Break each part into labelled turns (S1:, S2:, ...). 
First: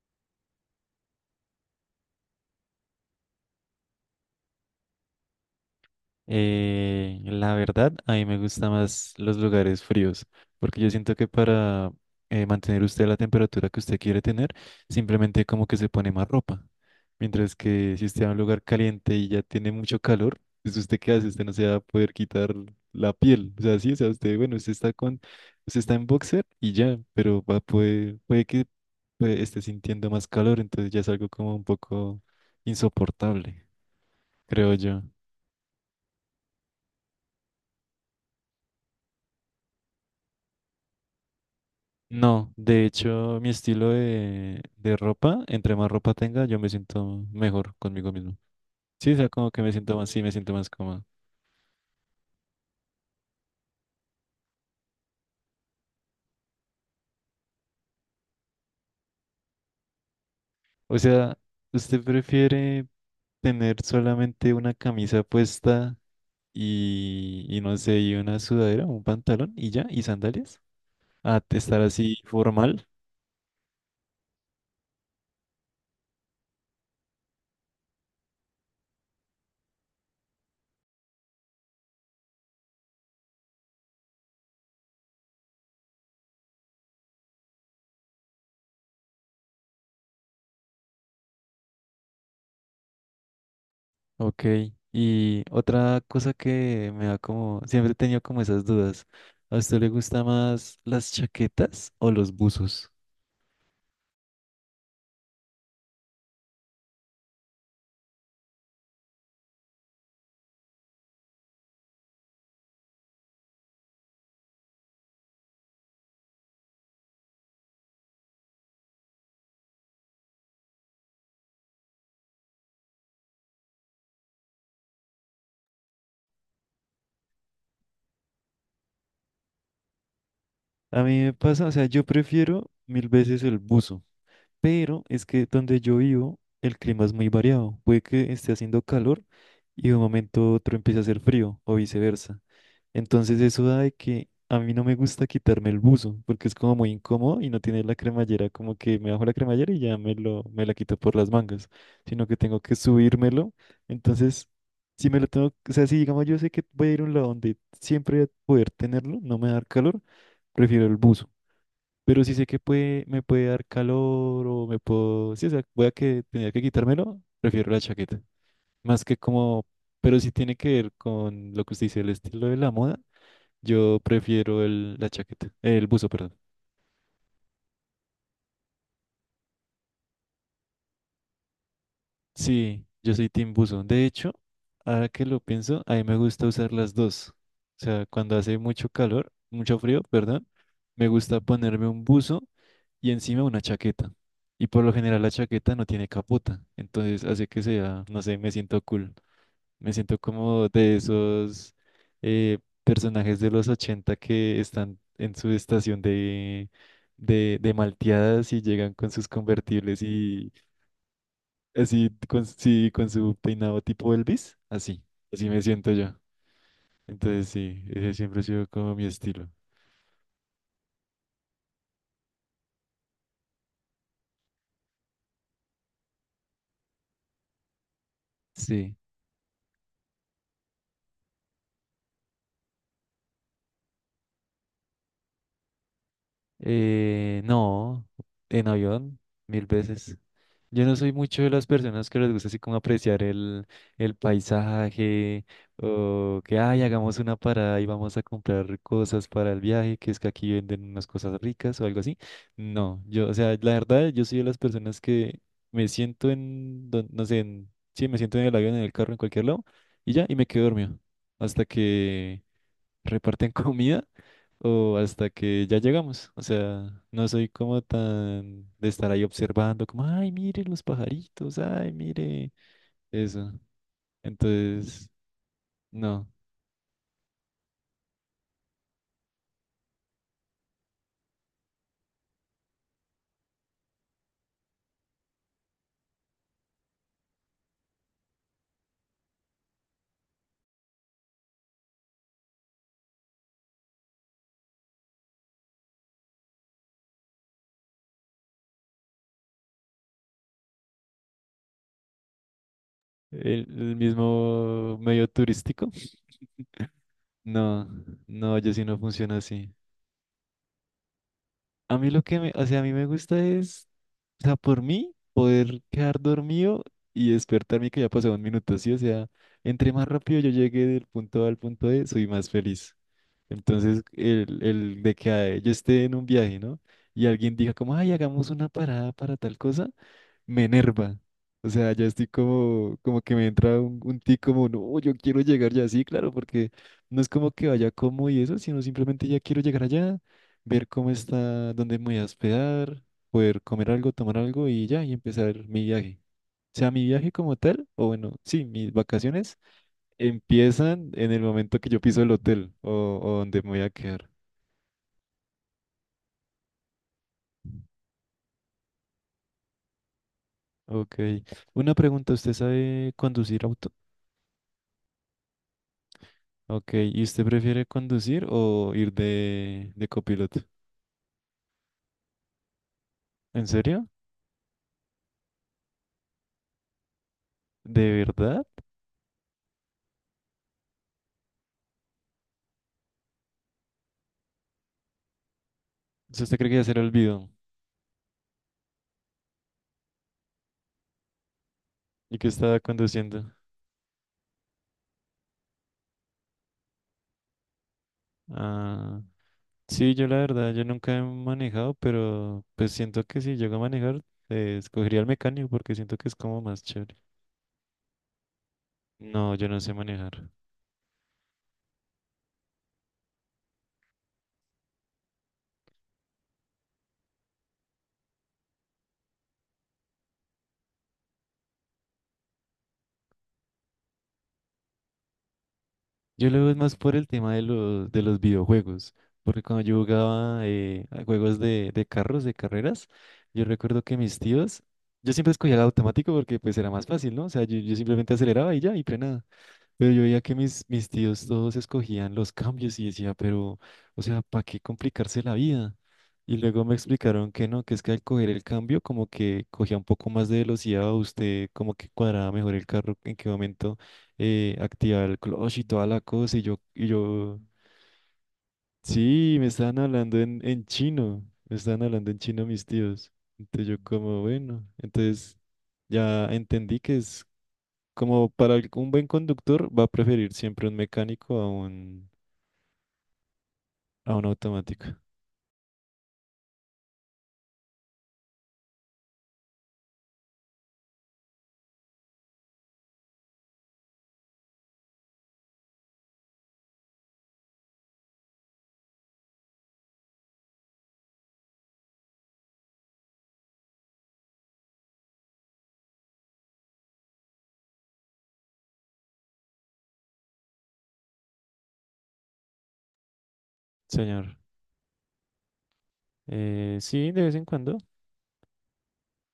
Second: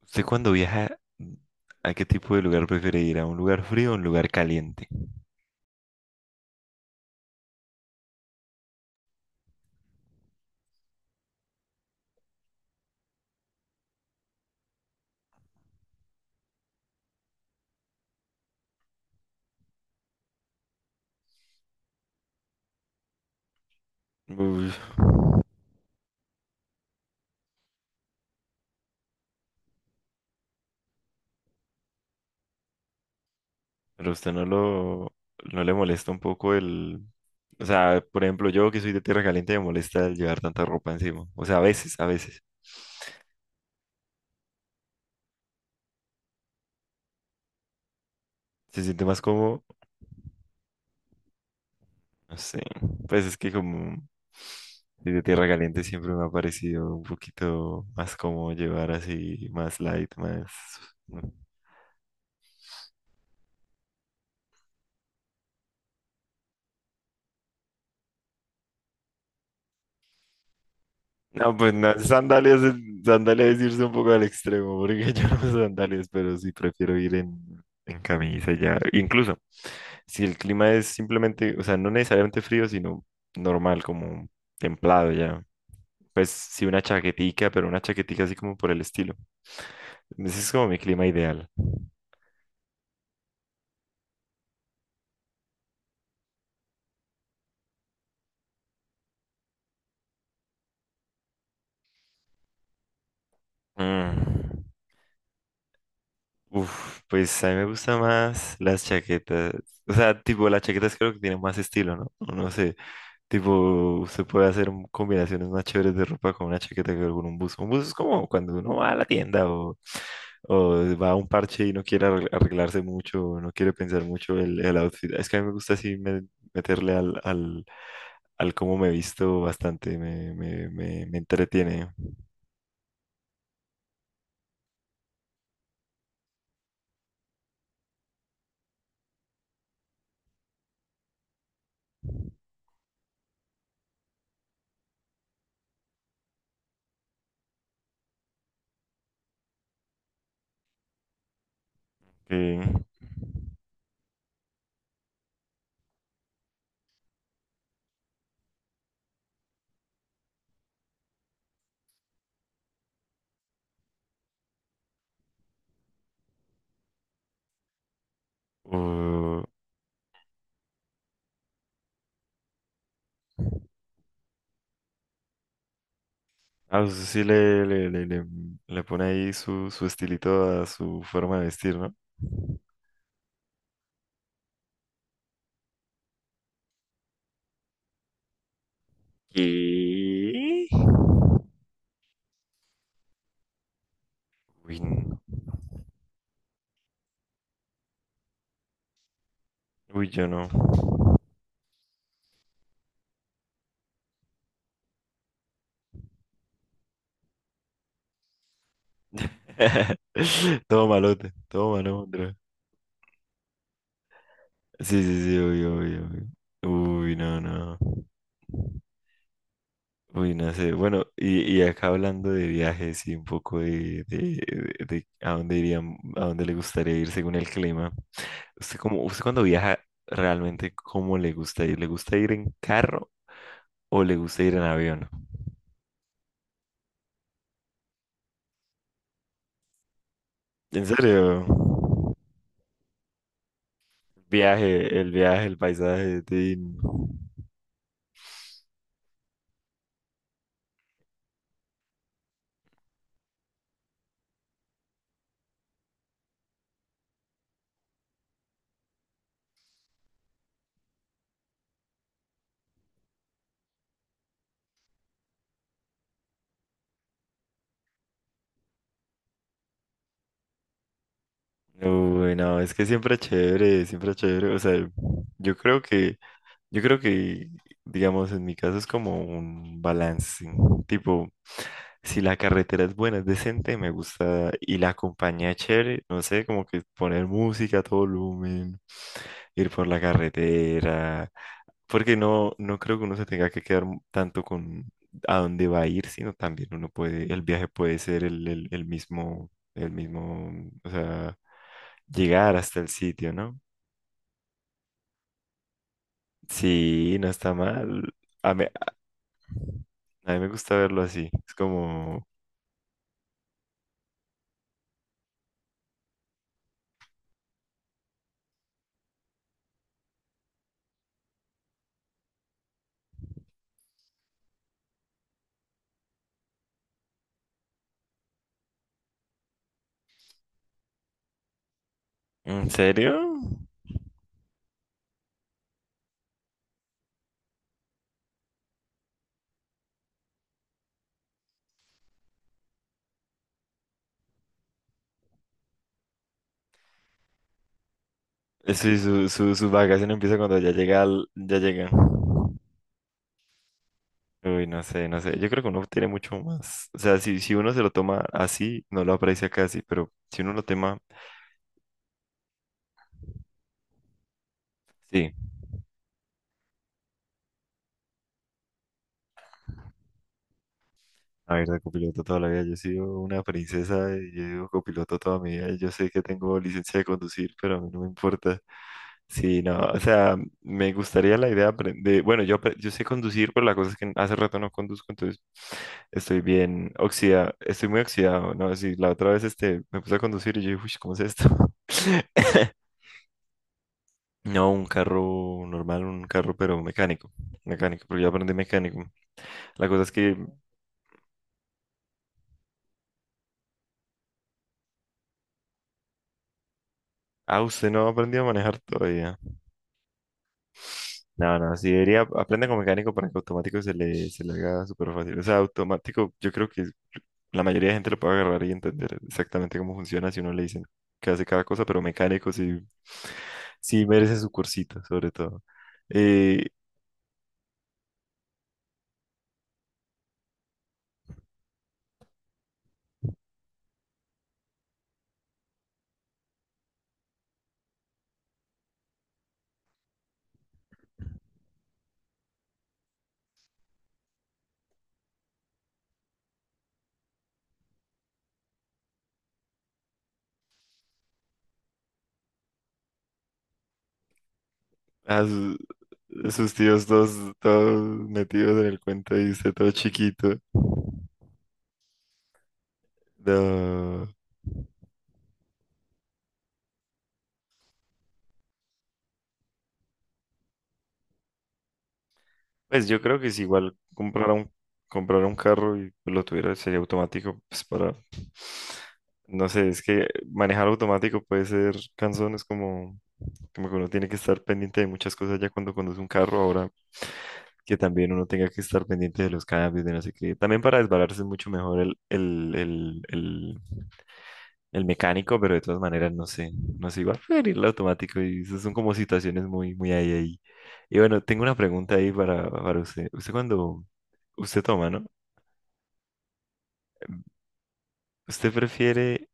S1: ¿Usted cuando viaja, a qué tipo de lugar prefiere ir? ¿A un lugar frío o un lugar caliente?
S2: La verdad, a mí me gustan más los lugares fríos, porque yo siento que para mantener usted la temperatura que usted quiere tener, simplemente como que se pone más ropa. Mientras que si usted va a un lugar caliente y ya tiene mucho calor, pues usted qué hace, usted no se va a poder quitar la piel. O sea, sí, o sea, usted, bueno,
S1: Uy,
S2: usted está en boxer y ya, pero puede que pues, esté sintiendo más calor, entonces ya es algo como un poco insoportable,
S1: pero usted no
S2: creo yo.
S1: no le molesta un poco el... O sea, por ejemplo, yo que soy de tierra caliente me molesta el llevar tanta ropa encima. O sea, a veces.
S2: No, de hecho, mi estilo de ropa, entre más ropa tenga, yo me siento mejor conmigo mismo.
S1: Se siente
S2: Sí, o
S1: más
S2: sea, como que
S1: cómodo,
S2: me siento más, sí, me siento más cómodo.
S1: no sé. Pues es que como soy de tierra caliente siempre me ha parecido un poquito más cómodo llevar así, más light, más...
S2: O
S1: ¿No?
S2: sea, ¿usted prefiere tener solamente una camisa puesta y no sé, y una sudadera, un pantalón y ya, y sandalias?
S1: No, pues
S2: Estar
S1: no,
S2: así formal.
S1: sandalias es irse un poco al extremo, porque yo no uso sandalias, pero sí prefiero ir en camisa ya. Incluso si el clima es simplemente, o sea, no necesariamente frío, sino normal, como templado ya. Pues sí una chaquetica, pero una chaquetica así como por el estilo. Ese es como mi clima ideal.
S2: Ok. Y otra cosa que me da como, siempre he tenido como esas dudas. ¿A usted le gusta más las chaquetas o los buzos?
S1: Mm, Uf, pues a mí me gusta más las chaquetas. O sea, tipo, las chaquetas creo que tienen más estilo, ¿no? No sé. Tipo, usted puede hacer combinaciones más chéveres de ropa con una chaqueta que con un buzo. Un buzo es como cuando uno va a la tienda o va a un parche y no quiere arreglarse mucho, o no quiere pensar mucho el outfit. Es que a mí me gusta así meterle al cómo me visto bastante,
S2: A
S1: me
S2: mí me pasa, o sea,
S1: entretiene.
S2: yo prefiero mil veces el buzo. Pero es que donde yo vivo, el clima es muy variado. Puede que esté haciendo calor y de un momento a otro empiece a hacer frío o viceversa. Entonces eso da de que a mí no me gusta quitarme el buzo porque es como muy incómodo y no tiene la cremallera, como que me bajo la cremallera y ya me lo, me la quito por las mangas, sino que tengo
S1: Eh,
S2: que subírmelo. Entonces, si me lo tengo, o sea, si digamos yo sé que voy a ir a un lado donde siempre voy a poder tenerlo, no me va a dar calor, prefiero el buzo. Pero si sé que puede, me puede dar calor o me puedo... Sí, o sea, voy a que tenía que quitármelo, prefiero la chaqueta. Más que
S1: o-
S2: como... Pero si tiene que ver con lo que usted dice, el estilo de la moda, yo prefiero el, la chaqueta, el buzo, perdón.
S1: Usted sí le pone ahí su estilito a su forma de vestir, ¿no?
S2: Sí, yo soy Team Buzo. De hecho, ahora que lo pienso, a mí me gusta usar las dos. O sea, cuando hace mucho calor, mucho frío, perdón,
S1: ¿Qué?
S2: me gusta ponerme un buzo y encima una chaqueta. Y
S1: Uy,
S2: por
S1: n-
S2: lo general la chaqueta no tiene capota, entonces hace que sea, no sé, me siento cool. Me
S1: Uy,
S2: siento
S1: yo no.
S2: como de esos eh, personajes de los 80 que están en su estación de malteadas y llegan con sus convertibles y
S1: Todo malote, todo
S2: así
S1: malandro.
S2: con, sí, con su peinado tipo Elvis,
S1: Sí,
S2: así,
S1: sí, sí,
S2: así me
S1: obvio,
S2: siento
S1: obvio,
S2: yo.
S1: obvio. Uy, no,
S2: Entonces
S1: no.
S2: sí, ese siempre ha sido como mi estilo.
S1: Uy, no sé. Bueno, y acá hablando de viajes y un poco de a dónde irían, a dónde le gustaría ir según el clima. ¿Usted
S2: Sí.
S1: cómo, usted cuando viaja realmente cómo le gusta ir? ¿Le gusta ir en carro o le gusta ir en avión?
S2: No, en avión, mil veces. Yo
S1: ¿En
S2: no soy
S1: serio?
S2: mucho de las personas que les gusta así como apreciar el paisaje
S1: Viaje, el paisaje,
S2: o que,
S1: tin.
S2: ay, hagamos una parada y vamos a comprar cosas para el viaje, que es que aquí venden unas cosas ricas o algo así. No, yo, o sea, la verdad, yo soy de las personas que me siento no sé, sí, me siento en el avión, en el carro, en cualquier lado y ya, y me quedo dormido hasta que reparten comida o hasta que ya llegamos. O sea, no soy como tan de estar ahí observando, como, ay, mire los pajaritos, ay,
S1: Uy,
S2: mire
S1: no, es que siempre
S2: eso.
S1: chévere, siempre chévere. O sea,
S2: Entonces,
S1: yo creo que,
S2: no.
S1: yo creo que, digamos, en mi caso es como un balance. Tipo, si la carretera es buena, es decente, me gusta, y la compañía es chévere, no sé, como que poner música a todo volumen, ir por la carretera, porque no creo que uno se tenga que quedar tanto con a dónde va a ir, sino también uno puede, el viaje puede ser el mismo, el mismo, o sea llegar hasta el sitio, ¿no?
S2: El mismo medio turístico,
S1: Sí, no está
S2: no,
S1: mal. A
S2: no,
S1: mí,
S2: yo sí no funciona así.
S1: a mí me gusta verlo así. Es
S2: A mí lo
S1: como,
S2: que me, o sea, a mí me gusta es, o sea, por mí, poder quedar dormido y despertarme que ya pasó un minuto, sí, o sea, entre más rápido yo llegue del punto A al punto B, soy más feliz. Entonces, el de que yo esté en un viaje, ¿no? Y alguien diga como, ay, hagamos una parada para tal cosa, me enerva. O sea, ya estoy
S1: ¿en
S2: como,
S1: serio?
S2: como que me entra un tic como, no, yo quiero llegar ya sí claro, porque no es como que vaya como y eso, sino simplemente ya quiero llegar allá, ver cómo está, dónde me voy a hospedar, poder comer algo, tomar algo y ya, y empezar mi viaje. O sea, mi viaje como tal, o bueno, sí, mis
S1: Sí,
S2: vacaciones
S1: su vacación empieza cuando ya llega,
S2: empiezan en el
S1: ya
S2: momento que
S1: llega.
S2: yo piso el hotel o donde me voy a quedar.
S1: Uy, no sé, no sé. Yo creo que uno tiene mucho más. O sea, si uno se lo toma así, no lo aprecia casi, pero si uno lo toma,
S2: Ok. Una pregunta, ¿usted sabe conducir auto?
S1: sí.
S2: Ok. ¿Y usted prefiere conducir o ir de copiloto?
S1: A ver, de copiloto toda la vida. Yo he sido una
S2: ¿En serio?
S1: princesa y yo he sido copiloto toda mi vida. Yo sé que tengo licencia de conducir, pero a mí no me
S2: ¿De
S1: importa.
S2: verdad?
S1: Sí, no, o sea, me gustaría la idea apren- de Bueno, yo sé conducir, pero la cosa es que hace rato no conduzco, entonces
S2: O
S1: estoy
S2: sea, ¿usted cree que ya se
S1: bien
S2: le olvidó?
S1: oxidado, estoy muy oxidado, ¿no? Sí, la otra vez este, me puse a conducir y yo dije, uy, ¿cómo es esto?
S2: ¿Y que estaba conduciendo?
S1: No, un carro normal, un carro, pero mecánico, mecánico, porque yo aprendí mecánico.
S2: Ah,
S1: La cosa es
S2: sí, yo
S1: que,
S2: la verdad, yo nunca he manejado, pero pues siento que si llego a manejar, escogería el mecánico porque siento que es como más chévere.
S1: ah, usted no ha aprendido a manejar todavía.
S2: No, yo no sé manejar.
S1: No, no, sí debería aprender con mecánico para que automático se le haga súper fácil. O sea, automático, yo creo que la mayoría de gente lo puede agarrar y entender exactamente cómo funciona si uno le dicen que hace cada cosa, pero mecánico sí, sí merece su cursito, sobre todo.
S2: Yo lo
S1: Eh,
S2: veo más por el tema de de los videojuegos, porque cuando yo jugaba a juegos de carros, de carreras, yo recuerdo que mis tíos, yo siempre escogía el automático porque pues era más fácil, ¿no? O sea, yo simplemente aceleraba y ya, y frenaba. Pero yo veía que mis tíos todos escogían los cambios y decía, pero, o sea, ¿para qué complicarse la vida? Y luego me explicaron que no, que es que al coger el cambio como que cogía un poco más de velocidad, usted como que cuadraba mejor el carro, en qué momento activaba el
S1: a su-
S2: clutch y toda la cosa. Y
S1: Sus
S2: yo, y yo,
S1: todos metidos en el cuento y
S2: sí, me
S1: usted todo
S2: estaban hablando
S1: chiquito.
S2: en chino, me estaban hablando en chino mis tíos. Entonces yo
S1: No.
S2: como, bueno, entonces ya entendí que es como para un buen conductor va a preferir siempre un mecánico
S1: Pues yo creo que si igual
S2: a un automático.
S1: comprara un carro y lo tuviera, sería automático pues, para no sé, es que manejar automático puede ser cansón, es como, como que uno tiene que estar pendiente de muchas cosas ya cuando conduce un carro, ahora que también uno tenga que estar pendiente de los cambios, de no sé qué. También para desbalarse es mucho mejor el mecánico, pero de todas maneras no sé, no sé, igual preferir el automático y esas son como situaciones muy, muy ahí, ahí. Y bueno, tengo una pregunta ahí para usted. Usted cuando,
S2: Señor,
S1: usted toma, ¿no?
S2: sí, de vez en cuando.
S1: ¿Usted prefiere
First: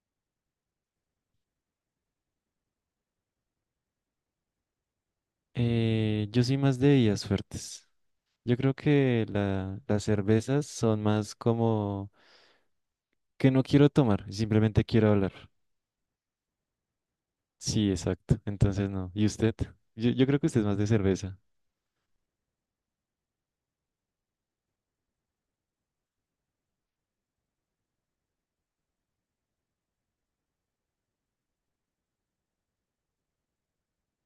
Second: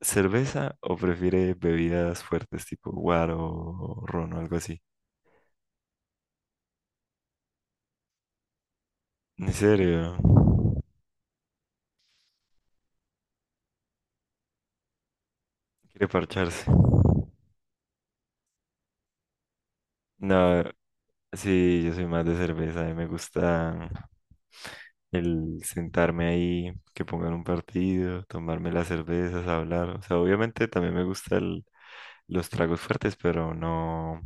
S1: cerveza o prefiere bebidas fuertes tipo guaro o ron o algo así?
S2: Yo soy más de bebidas fuertes. Yo creo que
S1: ¿En serio?
S2: las cervezas son más como que no quiero tomar, simplemente quiero hablar.
S1: ¿Quiere parcharse?
S2: Sí, exacto. Entonces no. ¿Y usted? Yo creo que usted
S1: No,
S2: es más de cerveza.
S1: sí, yo soy más de cerveza. A mí me gusta el sentarme ahí, que pongan un partido, tomarme las cervezas, hablar. O sea, obviamente también me gustan los tragos fuertes, pero no.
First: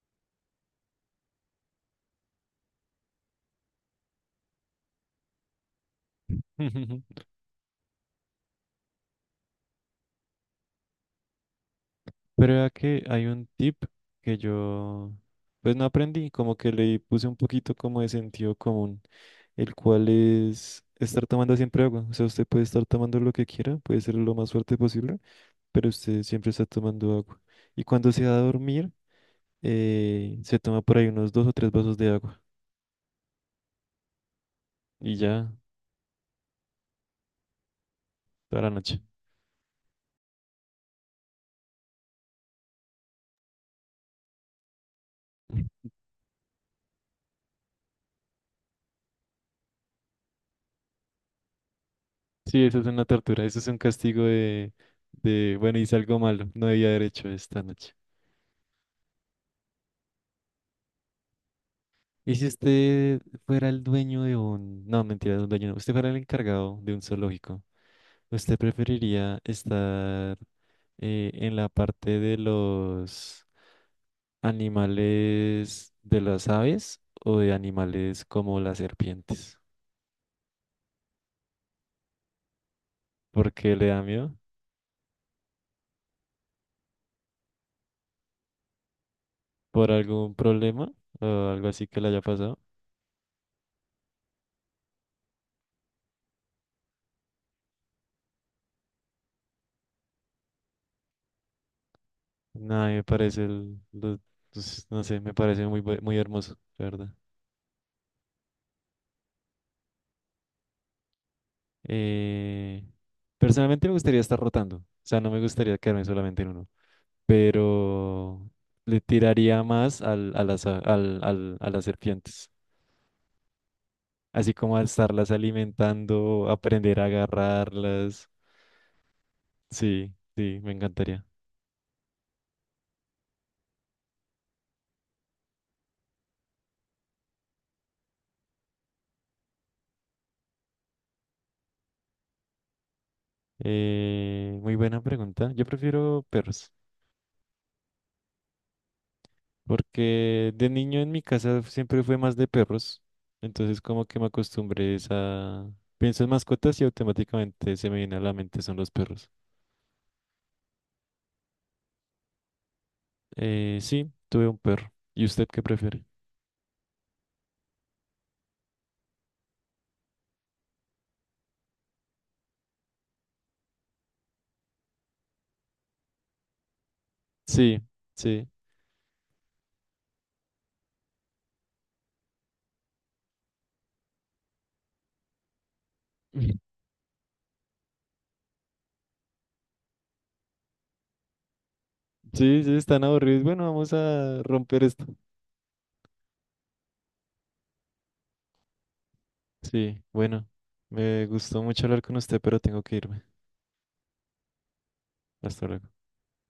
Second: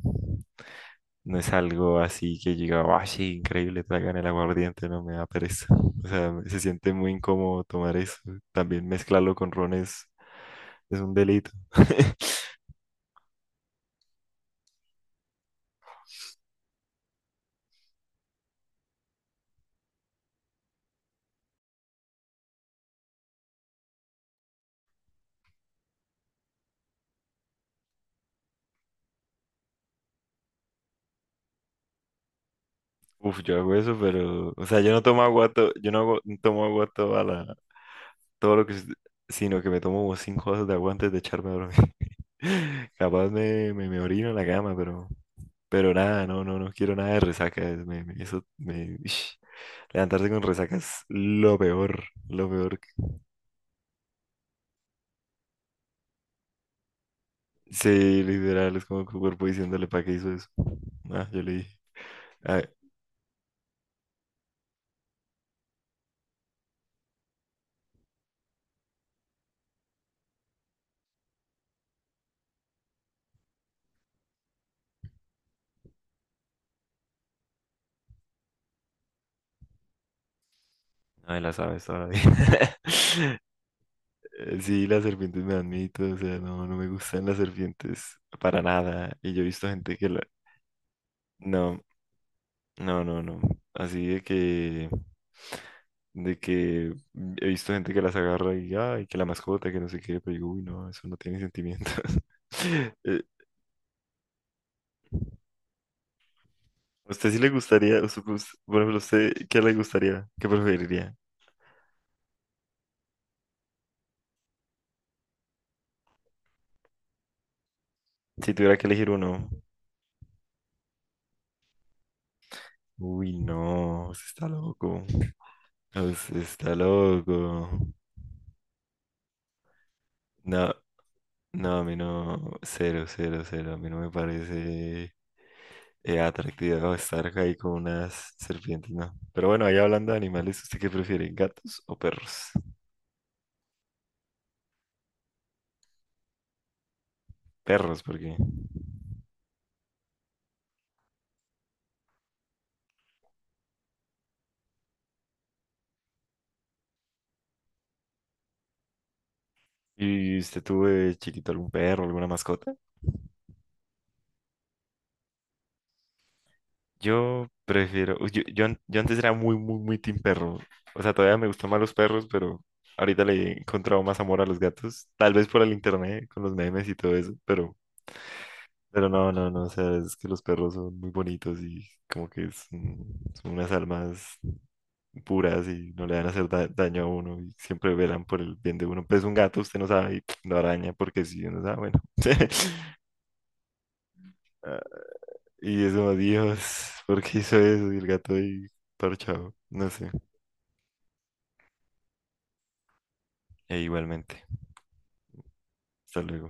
S1: No es algo así que llega, ¡ay, sí, increíble! Traigan el aguardiente, no me da pereza. O sea, se siente muy incómodo tomar eso. También mezclarlo con ron es un delito.
S2: Pero vea que hay un tip que yo, pues no aprendí, como que le puse un poquito como de sentido común, el cual es estar tomando siempre agua. O sea, usted puede estar tomando lo que quiera, puede ser lo más fuerte posible, pero usted siempre está tomando agua. Y cuando se va a dormir, se toma por ahí unos dos o tres vasos de agua
S1: Uf, yo hago eso, pero, o sea, yo no
S2: y
S1: tomo agua,
S2: ya
S1: to- yo no hago- no tomo agua toda la, todo
S2: toda
S1: lo
S2: la
S1: que,
S2: noche.
S1: sino que me tomo como 5 vasos de agua antes de echarme a dormir. Capaz me orino en la cama, pero nada, no, no, no quiero nada de resaca. Levantarse con resaca es lo peor, lo
S2: Sí,
S1: peor.
S2: eso es una tortura, eso es un castigo bueno, hice algo malo, no debía haber hecho esta noche.
S1: Sí, literal, es como que tu cuerpo diciéndole para qué hizo eso. Ah, yo le dije.
S2: ¿Y si
S1: Ay,
S2: usted fuera el dueño de un... No, mentira, de un dueño no. Usted fuera el encargado de un zoológico. ¿Usted preferiría estar en la parte de los animales de las aves o de animales como las serpientes?
S1: ay, las aves todavía.
S2: ¿Por qué le da miedo?
S1: Sí, las serpientes me dan miedo, o sea, no, no me gustan las serpientes para nada. Y yo he visto
S2: ¿Por
S1: gente que la...
S2: algún problema o algo
S1: No,
S2: así que le haya pasado?
S1: no, no, no. Así de que... De que he visto gente que las agarra y, ay, que la mascota, que no sé qué, pero digo, uy, no, eso no tiene sentimientos.
S2: Nada, me
S1: Eh,
S2: parece el... pues, no sé, me parece muy, muy hermoso, la verdad.
S1: ¿a usted sí le gustaría, o sea, pues, por ejemplo, a usted qué le gustaría, qué preferiría?
S2: Eh, personalmente me gustaría estar rotando, o sea, no me gustaría quedarme solamente en uno, pero
S1: Si tuviera que
S2: le
S1: elegir uno.
S2: tiraría más al, a las, a- al, al- a las serpientes,
S1: Uy, no, usted está
S2: así como a
S1: loco.
S2: estarlas
S1: Usted
S2: alimentando,
S1: está
S2: aprender a
S1: loco.
S2: agarrarlas. Sí, sí,
S1: No,
S2: me encantaría.
S1: no, a mí no. Cero, cero, cero. A mí no me parece atractivo estar ahí con unas serpientes, no. Pero bueno, ahí hablando de animales, ¿usted qué prefiere? ¿Gatos o perros?
S2: Muy buena pregunta. Yo prefiero perros,
S1: Perros, porque.
S2: porque de niño en mi casa siempre fue más de perros, entonces como que me acostumbré es a... Pienso en mascotas y automáticamente se me viene a la mente son los perros.
S1: ¿Y usted tuvo de chiquito algún perro, alguna mascota?
S2: Sí, tuve un perro. ¿Y usted qué prefiere?
S1: Yo prefiero, yo, an- Yo antes era muy, muy, muy team perro. O sea, todavía me gustan más los perros, pero ahorita le he encontrado más amor a los gatos. Tal vez por el internet, con los memes y todo eso,
S2: Sí, sí.
S1: pero no, no, no. O sea, es que los perros son muy bonitos y como que son, son unas almas puras y no le van a hacer daño a uno y siempre velan por el bien de uno. Pues un gato, usted no sabe, y lo araña porque si uno sabe, bueno.
S2: Sí, sí, están aburridos. Bueno, vamos a
S1: Ah,
S2: romper esto.
S1: y eso, Dios, ¿por qué hizo eso? Y el gato ahí parchado, no
S2: Sí,
S1: sé.
S2: bueno, me gustó mucho hablar con usted, pero tengo que irme.
S1: E igualmente.
S2: Hasta luego.
S1: Hasta luego.